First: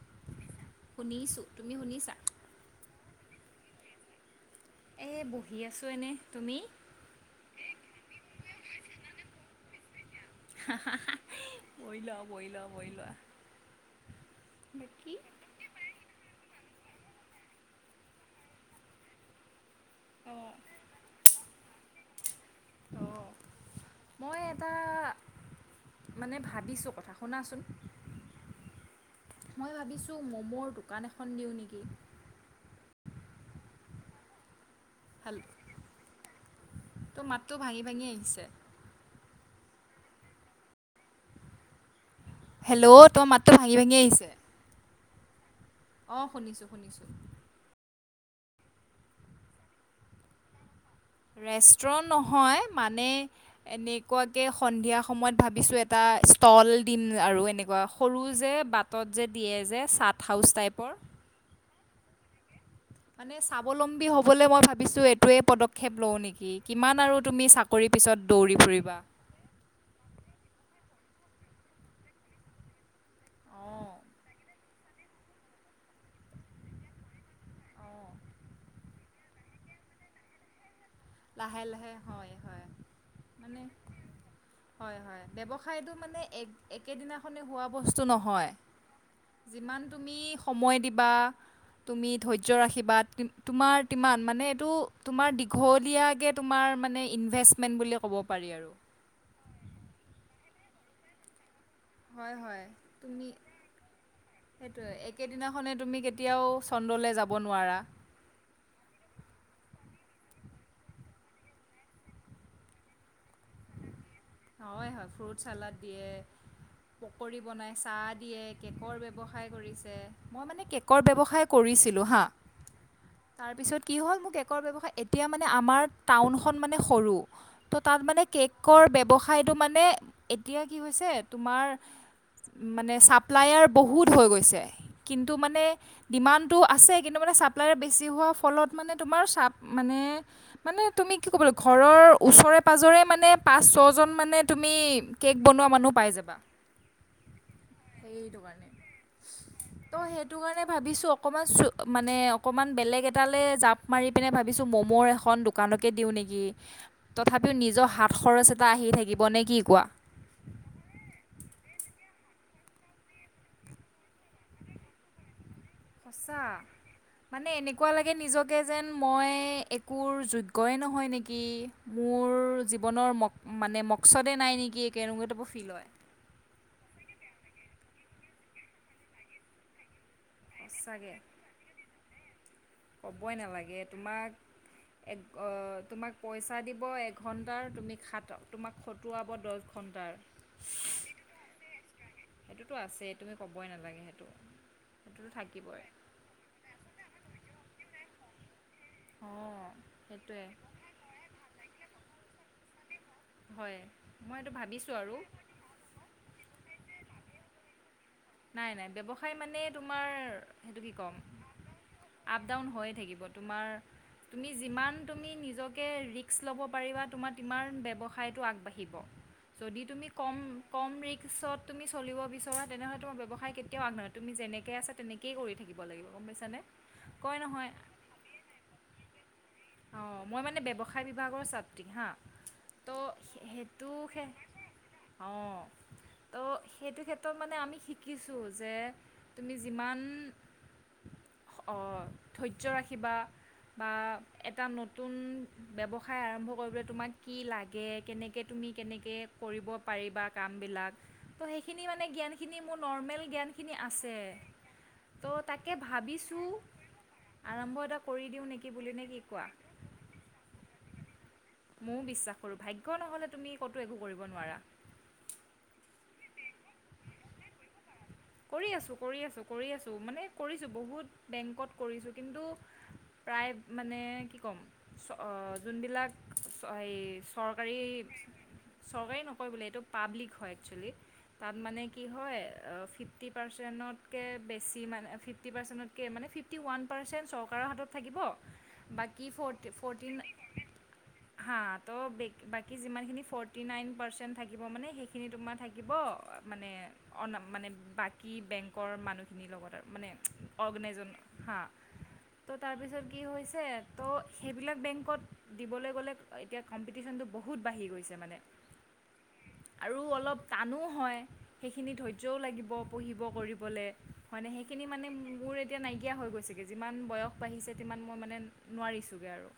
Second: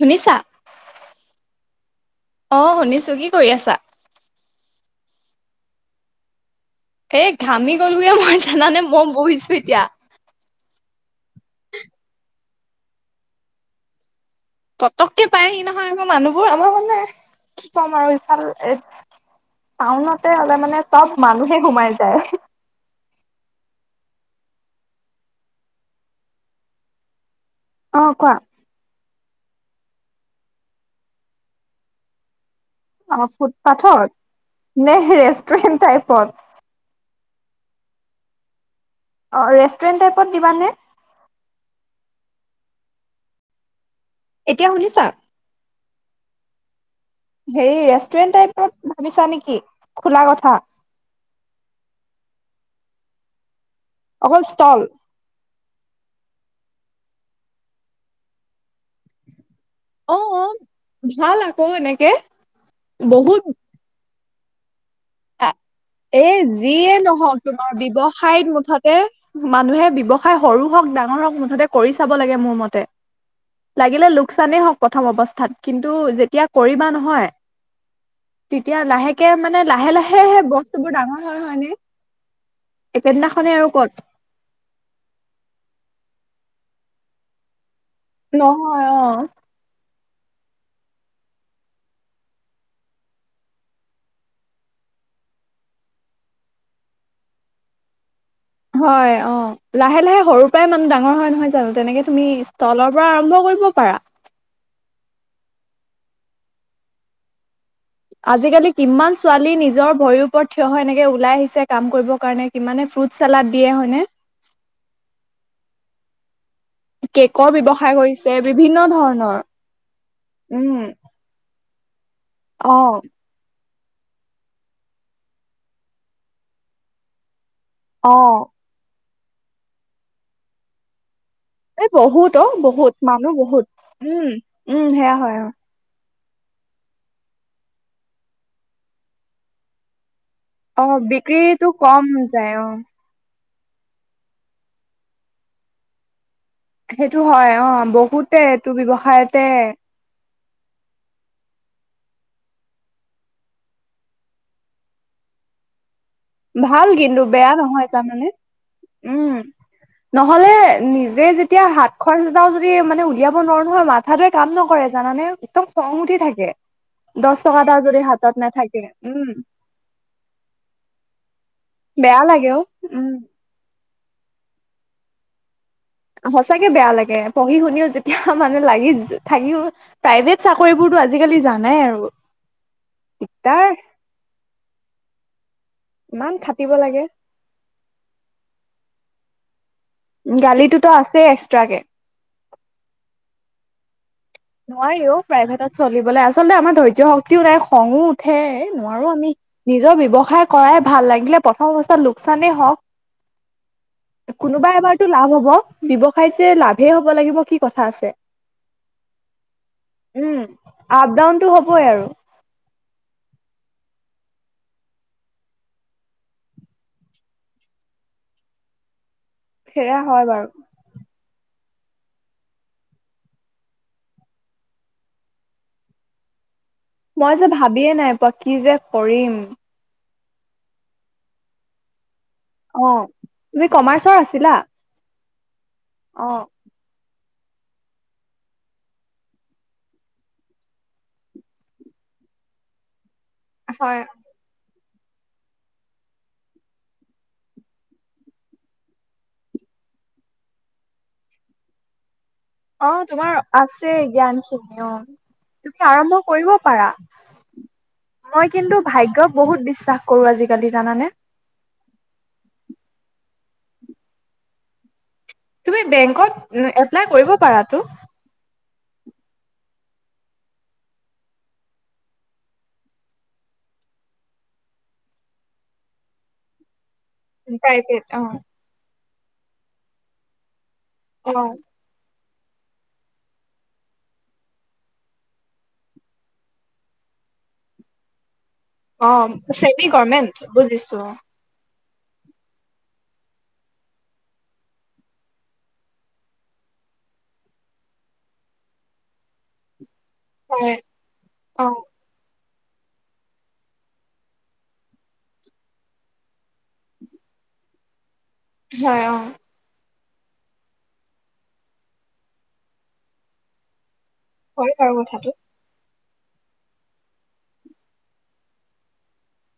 শুনিছা শুনিছোঁ তুমি শুনিছা অ শুনিছো কি কৰি আছা এ বহি আছো এনে তুমি এ ঘামি গলোৱে মই জানানে মই বহিছো এতিয়া বই লোৱা বই লোৱা বই লোৱা বাকী পতককে পায়হি নহয় আকৌ মানুহ অ আমাৰ মানে কম আৰু ইফাল এ টাউনতে অঁ। হ'লে মানে চব মানুহ সোমাই যায় অঁ মই এটা মানে ভাবিছোঁ কথা শুনাচোন অ কোৱা মই ভাবিছোঁ মমোৰ দোকান এখন দিওঁ নেকি অ ফুটপাথত নেৰেষ্টটেণ্টাইপত তো মাতটো ভাঙি ভাঙি আহিছে অ ৰেষ্টুৰেণ্ট টাইপত দিবানে হেলল তো মাত ভঙি ভঙি আ এতিয়া শুনিছা। অ শুনিছো শুনিছো হেৰি ৰেষ্টুৰেণ্ট টাইপত ভাবিছা নেকি খোলা কথা। ৰেষ্টুৰ নহয় মানে। অকল এনেকুৱাকে ষ্টল সন্ধিয়া সময়ত ভাবিছো এটা তল দম আৰু এনেকুৱা সৰু যে বাটত যে দিয়ে যে অ চাট অ হাউচ টাইপৰ ভাল আকৌ এনেকে ম স্বাৱলম্বী হ হবলে মই ভো এ এ যিয়ে কিমান আৰু নহওক তুমি তোমাৰ চাকৰিৰ পিছত ব্য্ৱসায়ত দৌৰি মুঠতে ফুৰিবা মানুহে ব্য্ৱসায় সৰু হওক ডাঙৰ ক মুঠতে কৰি চাব লাগে মোৰ মতে অঁ লাগিলে লোকচানেই হওঁক প্ৰথম অৱস্থাত কিন্তু যেতিয়া কৰিবা নহয় অঁ তেতিয়া লাহেকে মানে লাহে লাহে সেহে বস লাহে লাহে হয় হয় একেদিনাখনে মানে আৰু ক'ত হয় হয় ব্ৱসায়টো মানে এক একেদিনাখনে হোৱা বস্তু নহয় আহ যিমান তুমি সময় দিবা তুমি ধৈৰ্য ৰাখিবা তোমাৰ মান মানে এইটো তোমাৰ দীঘল তে তোমাৰ মানে ইনভেষ্টমেণ্ট বুলি ক'ব পাৰি আৰু হয় অ লাহে লাহে সৰু প্ৰায় মানহ ডাঙৰ হয় নহয় জান তেনেকে তুমি হয় হয় তলৰ পৰা তুমি আৰম্ভ কৰিব পাৰা, সেইটোৱে একেদিনাখনে তুমি কেতিয়াও চন্দ্ৰলৈ যাব নোৱাৰা আজিকালি কিমান ছোৱালী নিজৰ ভৰিৰ ওপৰত থিয় হৈ এনেকে ওলাই আহিছে কাম কৰিব কাৰণে কিমানে ফ্ৰুত চালাড দিয়ে হয়নে? হয় হয় ফ্ৰুট চালাড দিয়ে পকৰি কেকৰ বনাই ব্যৱসায় চাহ কৰিছে দিয়ে বিভিন্ন কেকৰ ধৰণৰ ব্যৱসায় কৰিছে মই মানে উম কেকৰ ব্যৱসায়, কৰিছিলোঁ হাঁ অ তাৰপিছত কি হ'ল মোক কেকৰ ব্যৱসায় এতিয়া মানে আমাৰ টাউনখন মানে সৰু ত' তাত অ মানে কেকৰ ব্যৱসায় খাইটো মানে এতিয়া কি হৈছে তোমাৰ এই বহুত অ বহুত মানে মানুহ ছাপ্লায়াৰ বহুত হৈ উম গৈছে উম সেয়া কিন্তু হয় অ মানে ডিমাণ্ডটো আছে কিন্তু মানে ছাপ্লাই বেছি হোৱাৰ ফলত মানে তোমাৰ চাপ মানে মানে অ তুমি কি ক'বলৈ বিক্ৰীটো ঘৰৰ কম যায় ওচৰে অ পাজৰে মানে পাঁচ ছয়জন মানে তুমি কেক বনোৱা মানুহ পাই যাবা সেইটো হয় অ বহুতে সেইটো কাৰণে এইটো ব্যৱসায়তে ত সেইটো কাৰণে ভাবিছো অকমান চো মানে অকণমান বেলেগ এটালে জাপ মাৰি পিনে ভাবিছোঁ ম'ম'ৰ এখন দোকানত দিও নেকি ভাল কিন্তু বেয়া তথাপিও নহয় নিজৰ হাত জানানে খৰচ এটা আহি থাকে উম নহলে নিজে যেতিয়া হাত খৰচ এটাও যদি মানে উলিয়াব নোৱাৰো নহয় মাথা টোৱে কাম নকৰে জানানে একদম খং উঠি সঁচা থাকে দহ মানে টকা এটা এনেকোৱা যদি লাগে হাতত নিজকে নাথাকে যেন উম মই একোৰ যোগ্যই নহয় নেকি, কি বেয়া মোৰ লাগে অ উম জীৱনৰ ম মানে ম ওচৰতে নাই নেকি একে কেনেকোৱা টাইপৰ ফিল হয় সঁচাকে বেয়া লাগে পঢ়ি শুনিও যেতিয়া মানে লাগি থাকিও প্ৰাইভেট চাকৰিবোৰতো সঁচাকৈ আজিকালি জানাই আৰু ক'বই দিগদাৰ নালাগে তোমাক এক অ তোমাক ইমান পইচা খাটিব দিব লাগে। এঘণ্টাৰ তুমি খাত তোমাক খ খটোৱাব দছ গালিটোতো আছেই এক্সট্ৰাকে সেইটোতো আছেই তুমি ক'বই নালাগে সেইটো, নোৱাৰি অ সেইটোতো প্ৰাইভেটত থাকিবই চলিবলৈ আচলতে আমাৰ ধৈৰ্য শক্তিও নাই খঙো উ ঠে নোৱাৰো আমি অঁ নিজৰ সেইটোৱে ব্যৱসায় কৰাই ভাল লাগিলে প্ৰথম অৱস্থাত লোকচানেই হয় মই হওক এইটো কোনোবা ভাবিছোঁ এবাৰতটো আৰু লাভ হব ব্যৱসায় যে লাভে হ'ব লাগিব কি কথা আছে নাই নাই ব্যৱসায় মানে তোমাৰ উম। সেইটো কি আপ ক'ম ডাউনটো হ'বই আৰু আপ ডাউন হয় থাকিব তোমাৰ তুমি যিমান তুমি নিজকে ৰিস্ক ল'ব পাৰিবা তোমাৰ সিমান ব্যৱসায়টো আগবাঢ়িব যদি সেয়া তুমি হয় কম বাৰু কম ৰিস্কত তুমি চলিব বিচৰা তেনেহ'লে তোমাৰ ব্যৱসায় কেয়াও আগনাবাঢ়ে তুমি যেনেকে আছে তেনেকেই কৰি থাকিব লাগিব গম পাইছানে মই কয় যে নহয় ভাবিয়ে নাই পোৱা কি যে কৰিম অ মই মানে ব্যৱসায় বিভাগৰ ছাত্ৰী হা অ তো তুমি সেইটো কমাৰ্চৰ সে আছিলা অ ত মানে আমি শিকিছোঁ যে তুমি যিমান ধৈৰ্য্য ৰাখিবা বা হয় এটা নতুন ব্যৱসায় আৰম্ভ কৰিবলৈ তোমাক কি লাগে কেনেকৈ তুমি কেনেকে কৰিব পাৰিবা কামবিলাক তো সেইখিনি মানে জ্ঞান সেইখিনি মোৰ অ নৰ্মেল তোমাৰ জ্ঞানখিনি আছে জ্ঞান খিনি অ। ত' তাকে তুমি আৰম্ভ ভাবিছোঁ কৰিব পাৰা আৰম্ভ এটা কৰি দিওঁ মই নেকি কিন্তু বুলি নে কি ভাগ্যক কোৱা বহুত বিশ্বাস কৰো আজিকালি জানানে ময়ো বিশ্বাস কৰোঁ ভাগ্য নহ'লে তুমি ক'তো একো কৰিব নোৱাৰা তুমি বেংকত এপ্লাই কৰিব পাৰা তো কৰি আছোঁ কৰি আছোঁ কৰি আছোঁ মানে কৰিছোঁ বহুত বেংকত কৰিছোঁ কিন্তু প্ৰায় মানে কি ক'ম চ যোনবিলাক এইেই চৰকাৰী প্ৰাইভেট অ। চৰকাৰী নহ কয় বোলে এইটো পাব্লিক হয় একচেলি অ তাত মানে কি হয় ফিফ ফিফটি পাৰ্চেণ্টতকে বেছি মানে ফিফটি পাৰ্চেণ্টতকে মানে ফিফটি ওৱান পাৰ্চেণ্ট চৰকাৰৰ হাতত থাকিব অ বাকী ফ'ৰ্টি ছেমি ফ'ৰ্টিন গমেণ্ট বুজিছো অ হা তো বে বাকী যিমানখিনি ফৰ্টি নাইন পাৰ্চেণ্ট থাকিব মানে সেইখিনি তোমাৰ থাকিব মানে অ মানে বাকী বেংকৰ মানুহখিনিৰ লগত আৰু মানে হয় অৰ্গনাইজন হা অ ত' তাৰপিছত কি হৈছে ত' সেইবিলাক বেংকত দিবলৈ গ'লে এতিয়া কম্পিটিশ্যনটো বহুত বাঢ়ি গৈছে মানে হয় অ আৰু অলপ টানো হয় সেইখিনি ধৈৰ্য্যও লাগিব পঢ়িব কৰিবলৈ হয় ন সেইখিনি বাৰু মানে কথাটো মোৰ এতিয়া নাইকিয়া হৈ গৈছেগে যিমান বয়স বাঢ়িছে ইমান মই মানে নোৱাৰিছোগে আৰু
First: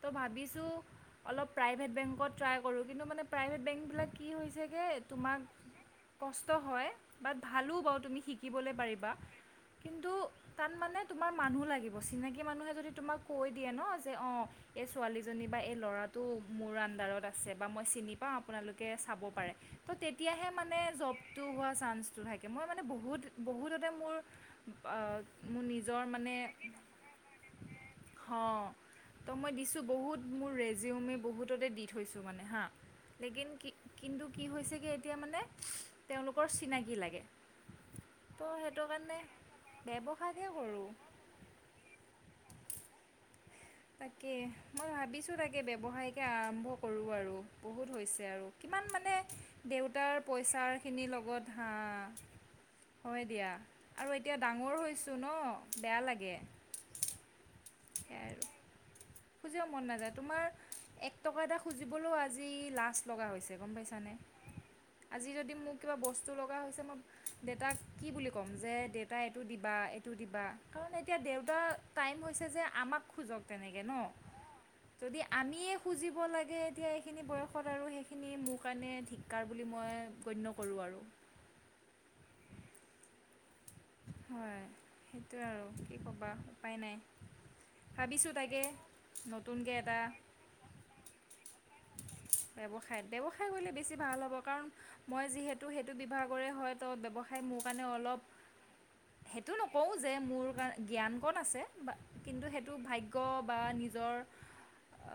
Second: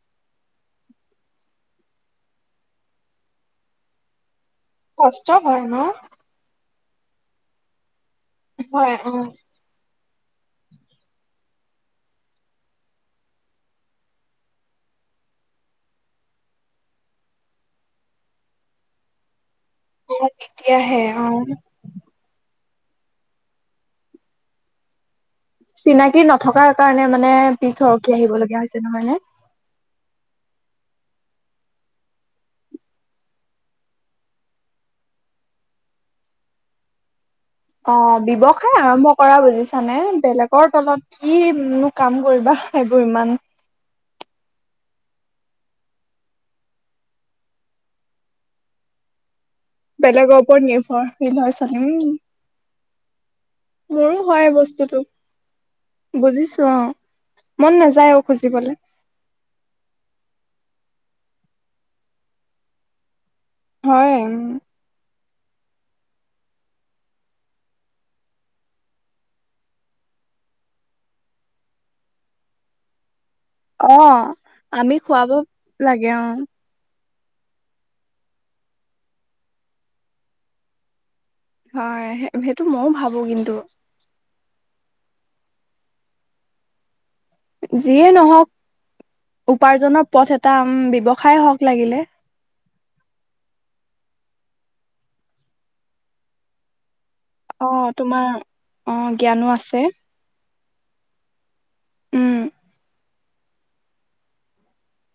ত' ভাবিছো অলপ প্ৰাইভেট বেংকত ট্ৰাই কৰোঁ কিন্তু মানে প্ৰভেট বেংক বিলাক কি হৈছে কৈ কষ্ট তোমাক হয় ন। কষ্ট হয় বাট ভাল ভালো বাৰু তুমি শিকিবলৈ হয় পাৰিবা অ কিন্তু তাত মানে তোমাৰ মানুহ লাগিব চিনাকী মানুহে যদি তোমাক কৈ দিয়ে ন যে অঁ এই ছোৱালীজনী বা এই ল'ৰাটো মোৰ আণ্ডাৰত আছে বা মই চিনি পাওঁ আপোনালোকে চাব পাৰে ত' অ তেতিয়াহে মানে অ। জবটো হোৱা চানসটো থাকে মই মানে বহুত বহুততে মোৰ মোৰ নিজৰ চিনাকি মানে নথকাৰ কাৰণে মানে পিছ সৰকি আহিব লগগীয়া হঁ হৈছে নহয় নে তো মই দিছোঁ বহুত মোৰ ৰেজিউমেই বহুততে দি থৈছোঁ মানে হাঁ লেকিন কি কিন্তু কি হৈছে কি এতিয়া মানে তেওঁলোকৰ চিনাকি লাগে অ তো ব্যৱসায় সেইটো আৰম্ভ কাৰণে কৰা বুজিছানে ব্যৱসায়কে বেলেগৰ কৰোঁ তলত কি নো কাম কৰিবা এইবোৰ ইমান তাকে মই ভাবিছোঁ তাকে ব্যৱসায়কে আৰম্ভ কৰোঁ আৰু বহুত হৈছে আৰু কিমান মানে দেউতাৰ বেলেগৰ ওপৰত পইচাৰখিনিৰ নিৰ্ভৰশীল হৈ লগত চলিম হাঁ হয় দিয়া আৰু মোৰো এতিয়া হয় ডাঙৰ বস্তুটো হৈছোঁ ন বেয়া লাগে বুজিছো অ মন নাযায় অ সেয়াই আৰু খুজিবলে খুজিব মন নাযায় তোমাৰ এক টকা এটা খুজিবলৈও আজি লাজ লগা হৈছে যে গম পাইছানে হয় উম আজি যদি মোক কিবা বস্তু লগা হৈছে মই দেউেতাক কি বুলি ক'ম যে দেউতাই এইটো দিবা এইটো দিবা কাৰণ এতিয়া দেউতা টাইম হৈছে যে আমাক খোজক তেনেকে ন অ আমি খুৱাব লাগে অ সেইখিনি বয়সত আৰু সেইখিনি মোৰ কাৰণে ধিক্কাৰ বুলি মই গণ্য কৰোঁ আৰু হয় সেইটো মইও ভাবো কিন্তু হয় সেইটোৱে আৰু কি ক'বা উপায় নাই যিয়েই ভাবিছোঁ নহওক তাকে নতুনকৈ এটা উপাৰ্জনৰ পথ এটা ব্যৱসায় হওক লাগিলে [unintelligible] খাই মোৰ কাৰণে অ তোমাৰ অলপ অ জ্ঞানো আছে তোৰ জ্ঞান ক'ত আছে বা উম কিন্তু সেইটো ভাগ্য কব বা নিজৰ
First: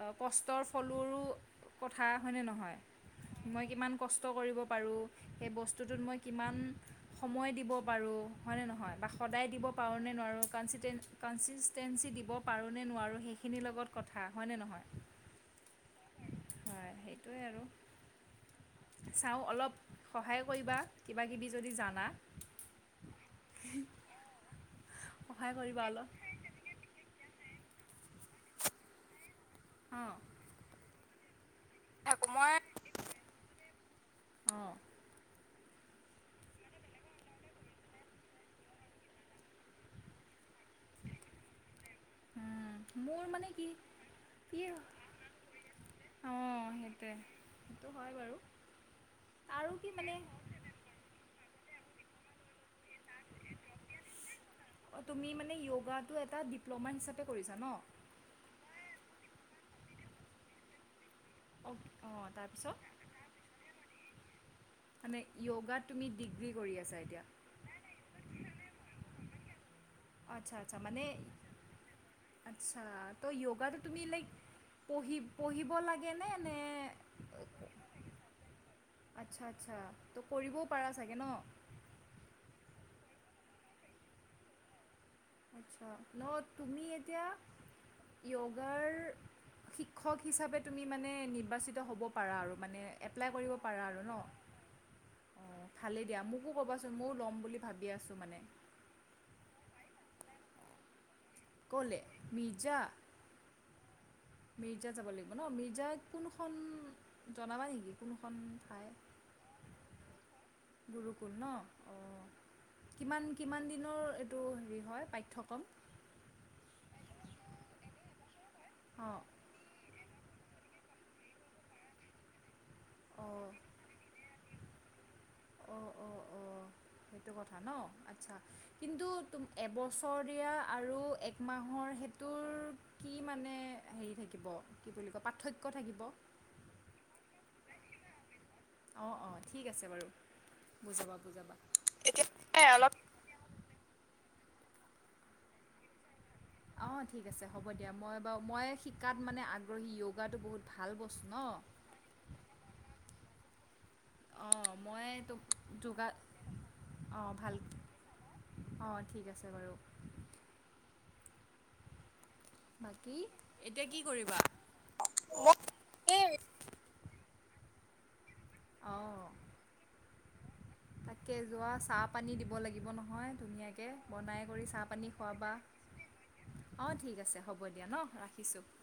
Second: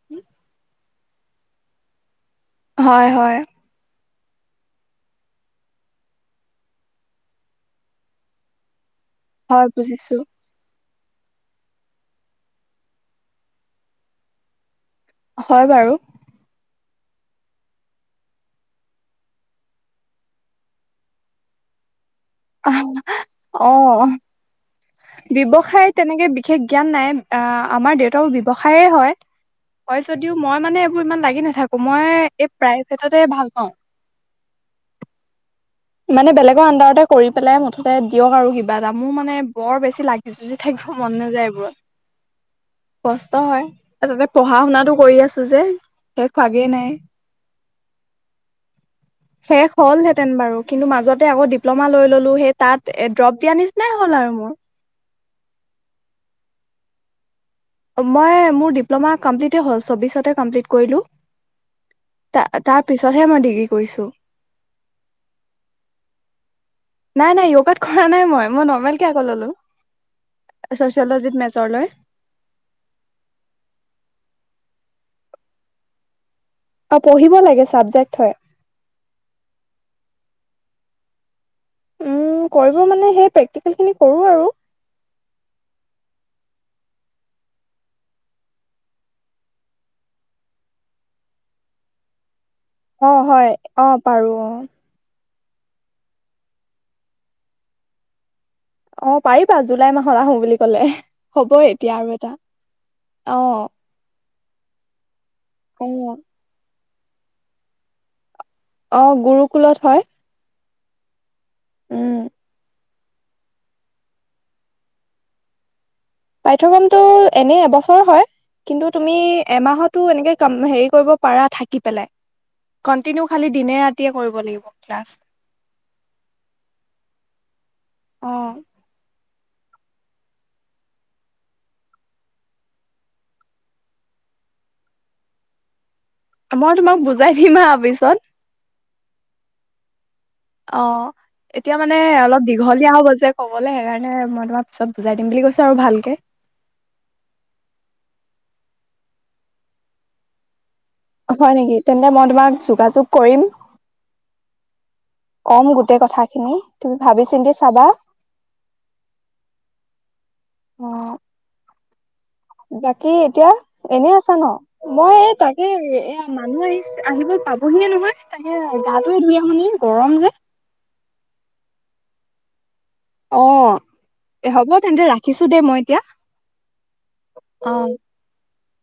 অ কষ্টৰ ও কথা হয় নে নহয় হয় হয় মই কিমান কষ্ট কৰিব পাৰোঁ সেই বস্তুটোত মই কিমান সময় দিব পাৰোঁ হয়নে নহয় কা সদায় হয় দিব পাৰোঁনে বুজিছো নোৱাৰোঁ কনফিডেণ্ট কনচিষ্টেঞ্চি দিব পাৰোঁনে, নোৱাৰোঁ সেইখিনিৰ লগত কথা হয়নে নহয়? হয় বাৰু। হয় সেইটোৱে আৰু চাওঁ অলপ সহায় কৰিবা কিবা কিবি যদি জানা। অঁ। সহায় কৰিবা ব্যৱসায়ত অলপ তেনেকে বিশেষ জ্ঞান নাই। অঁ, আমাৰ দেউতাও ব্যৱসায়ে হয়। হয় অঁ যদিও মই মানে এইবোৰ ইমান লাগি নাথাকো মই এই প্ৰাইভেটতে ভাল পাওঁ অঁ মানে বেলেগৰ আডাৰতে কৰি পেলাই মুঠতে দিয়ক আৰু কিবা এটা মোৰ মানে বৰ বেছি লাগি যুজি। থাকিব মন নাযায় এইবোৰত মোৰ কষ্ট মানে হয় কি যাতে পঢ়া কি শুনাটো কৰি আছো যে শেষ হোৱাগেই অঁ নাই সেইটোৱে। সেইটো হয় বাৰু শেষ আৰু কি মানে হলহেঁতেন বাৰু। মাজতে আকৌ ডিপ্লমা লৈ ললো সেই তাত ড্ৰপ দিয়া নিচিনাই হ'ল আৰু মোৰ। তুমি মানে য়গাটো এটা ডিপ্ল'মা হিচাপে। কৰিছা ন? মই মোৰ ডিপ্লমা কমপ্লীত। হল চৌবিশতে কমপলিট কৰিলো। অঁ ত তাৰপিছত তাৰ পিছতহে মই ডিগ্ৰী কৰিছো। মানে য়গা তুমি ডিগ্ৰী। কৰি আছা এতিয়া? নাই নাই য়গাত কৰা নাই মই মই নৰমেলকে আকৌ আচ্ছা আচ্ছা ললো মানে চচিওলজি ত মেজৰ লৈ। আচ্ছা তো য়োগাটো তুমি লাইক পঢ়ি পঢ়িব লাগে নে? অঁ, পঢ়িব লাগে ছাবজেক্ট হয়। ত' কৰিবও পাৰা চাগে ন। উম কৰিব মানে সেই প্ৰেক্টিকেল খিনি কৰোঁ আৰু। আছা ন তুমি এতিয়া য়গাৰ শিক্ষক হিচাপে তুমি মানে নিৰ্বাচিত হ'ব পাৰা আৰু।। মানে অঁ, এপ্লাই হয় অঁ, পাৰো অঁ অ ভালে দিয়া মোকো কবাচোন মইও ল'ম বুলি ভাবি আছো মানে। অঁ, পাৰিবা জুলাই মাহত আহো বুলি কলে। হ'বই এতিয়া ক'লে আৰু এটা মিৰ্জা অঁ। মিৰ্জা যাব লাগিব। মানে মিৰ্জাই কোনখন? জনাবা নেকি কোনোখন? অঁ, গুৰুকুলত হয় গুৰুকুল ন। অঁ উম। কিমান কিমান দিনৰ এইটো হেৰি হয় পাঠ্যক্ৰম। পাঠ্যক্ৰমতটো এনেই এবছৰ হয়। কিন্তু তুমি অঁ এমাহত। এনেকে ক হেৰি কৰিব পাৰা থাকি পেলাই কন্টিনিউ অঁ খালি দিনে ৰাতিয়ে কৰিব লাগিব ক্লাছ। অঁ অঁ অঁ সেইটো কথা ন অ আচ্ছা কিন্তু? এবছৰ দিয়া আৰু একমাহৰ সেটোৰ কি মানে হেৰি থাকিব কি বুলি কয় পাৰ্থক্য থাকিব। মই তোমাক বুজাই দিম হা পিছত অ অ ঠিক আছে বাৰু অ বুজাবা বুজাবা এতিয়া মানে অলপ দীঘলীয়া হ'ব যে ক'বলৈ সেইকাৰণে ম তোমাৰ পিছত বুজাই দিম বুলি কৈছে আৰু ভালকে অ ঠিক আছে হ'ব দিয়া মই বাৰু মই শিকাত মানে আগ্ৰহী য়গাতটো বহুত। ভাল বস্তু ন হয় নেকি তেন্তে মই তোমাক যোগাযোগ কৰিম অঁ মই তো কম গোটেই যোগা কথাখিনি তুমি ভাবি অঁ চিন্তি ভাল চাবা অঁ ঠিক আছে বাৰু অহ বাকী এতিয়া এনে আছা ন মই এই তাকে এয়া মানুহ আহিছে আহিব পাবহিয়ে নহয় তাকে গাটো অঁ ধুই আহোনি শুনি গৰম যে। তাকে যোৱা চাহ পানী দিব লাগে দিব নহয় অ ধুনীয়াকৈ বনাই কৰি হ'ব চাহ তেন্তে পানী ৰাখিছো খোৱাবা দেই মই এতিয়া অ ঠিক আছে হ'ব অ। অ দিয়া ন ৰাখিছোঁ।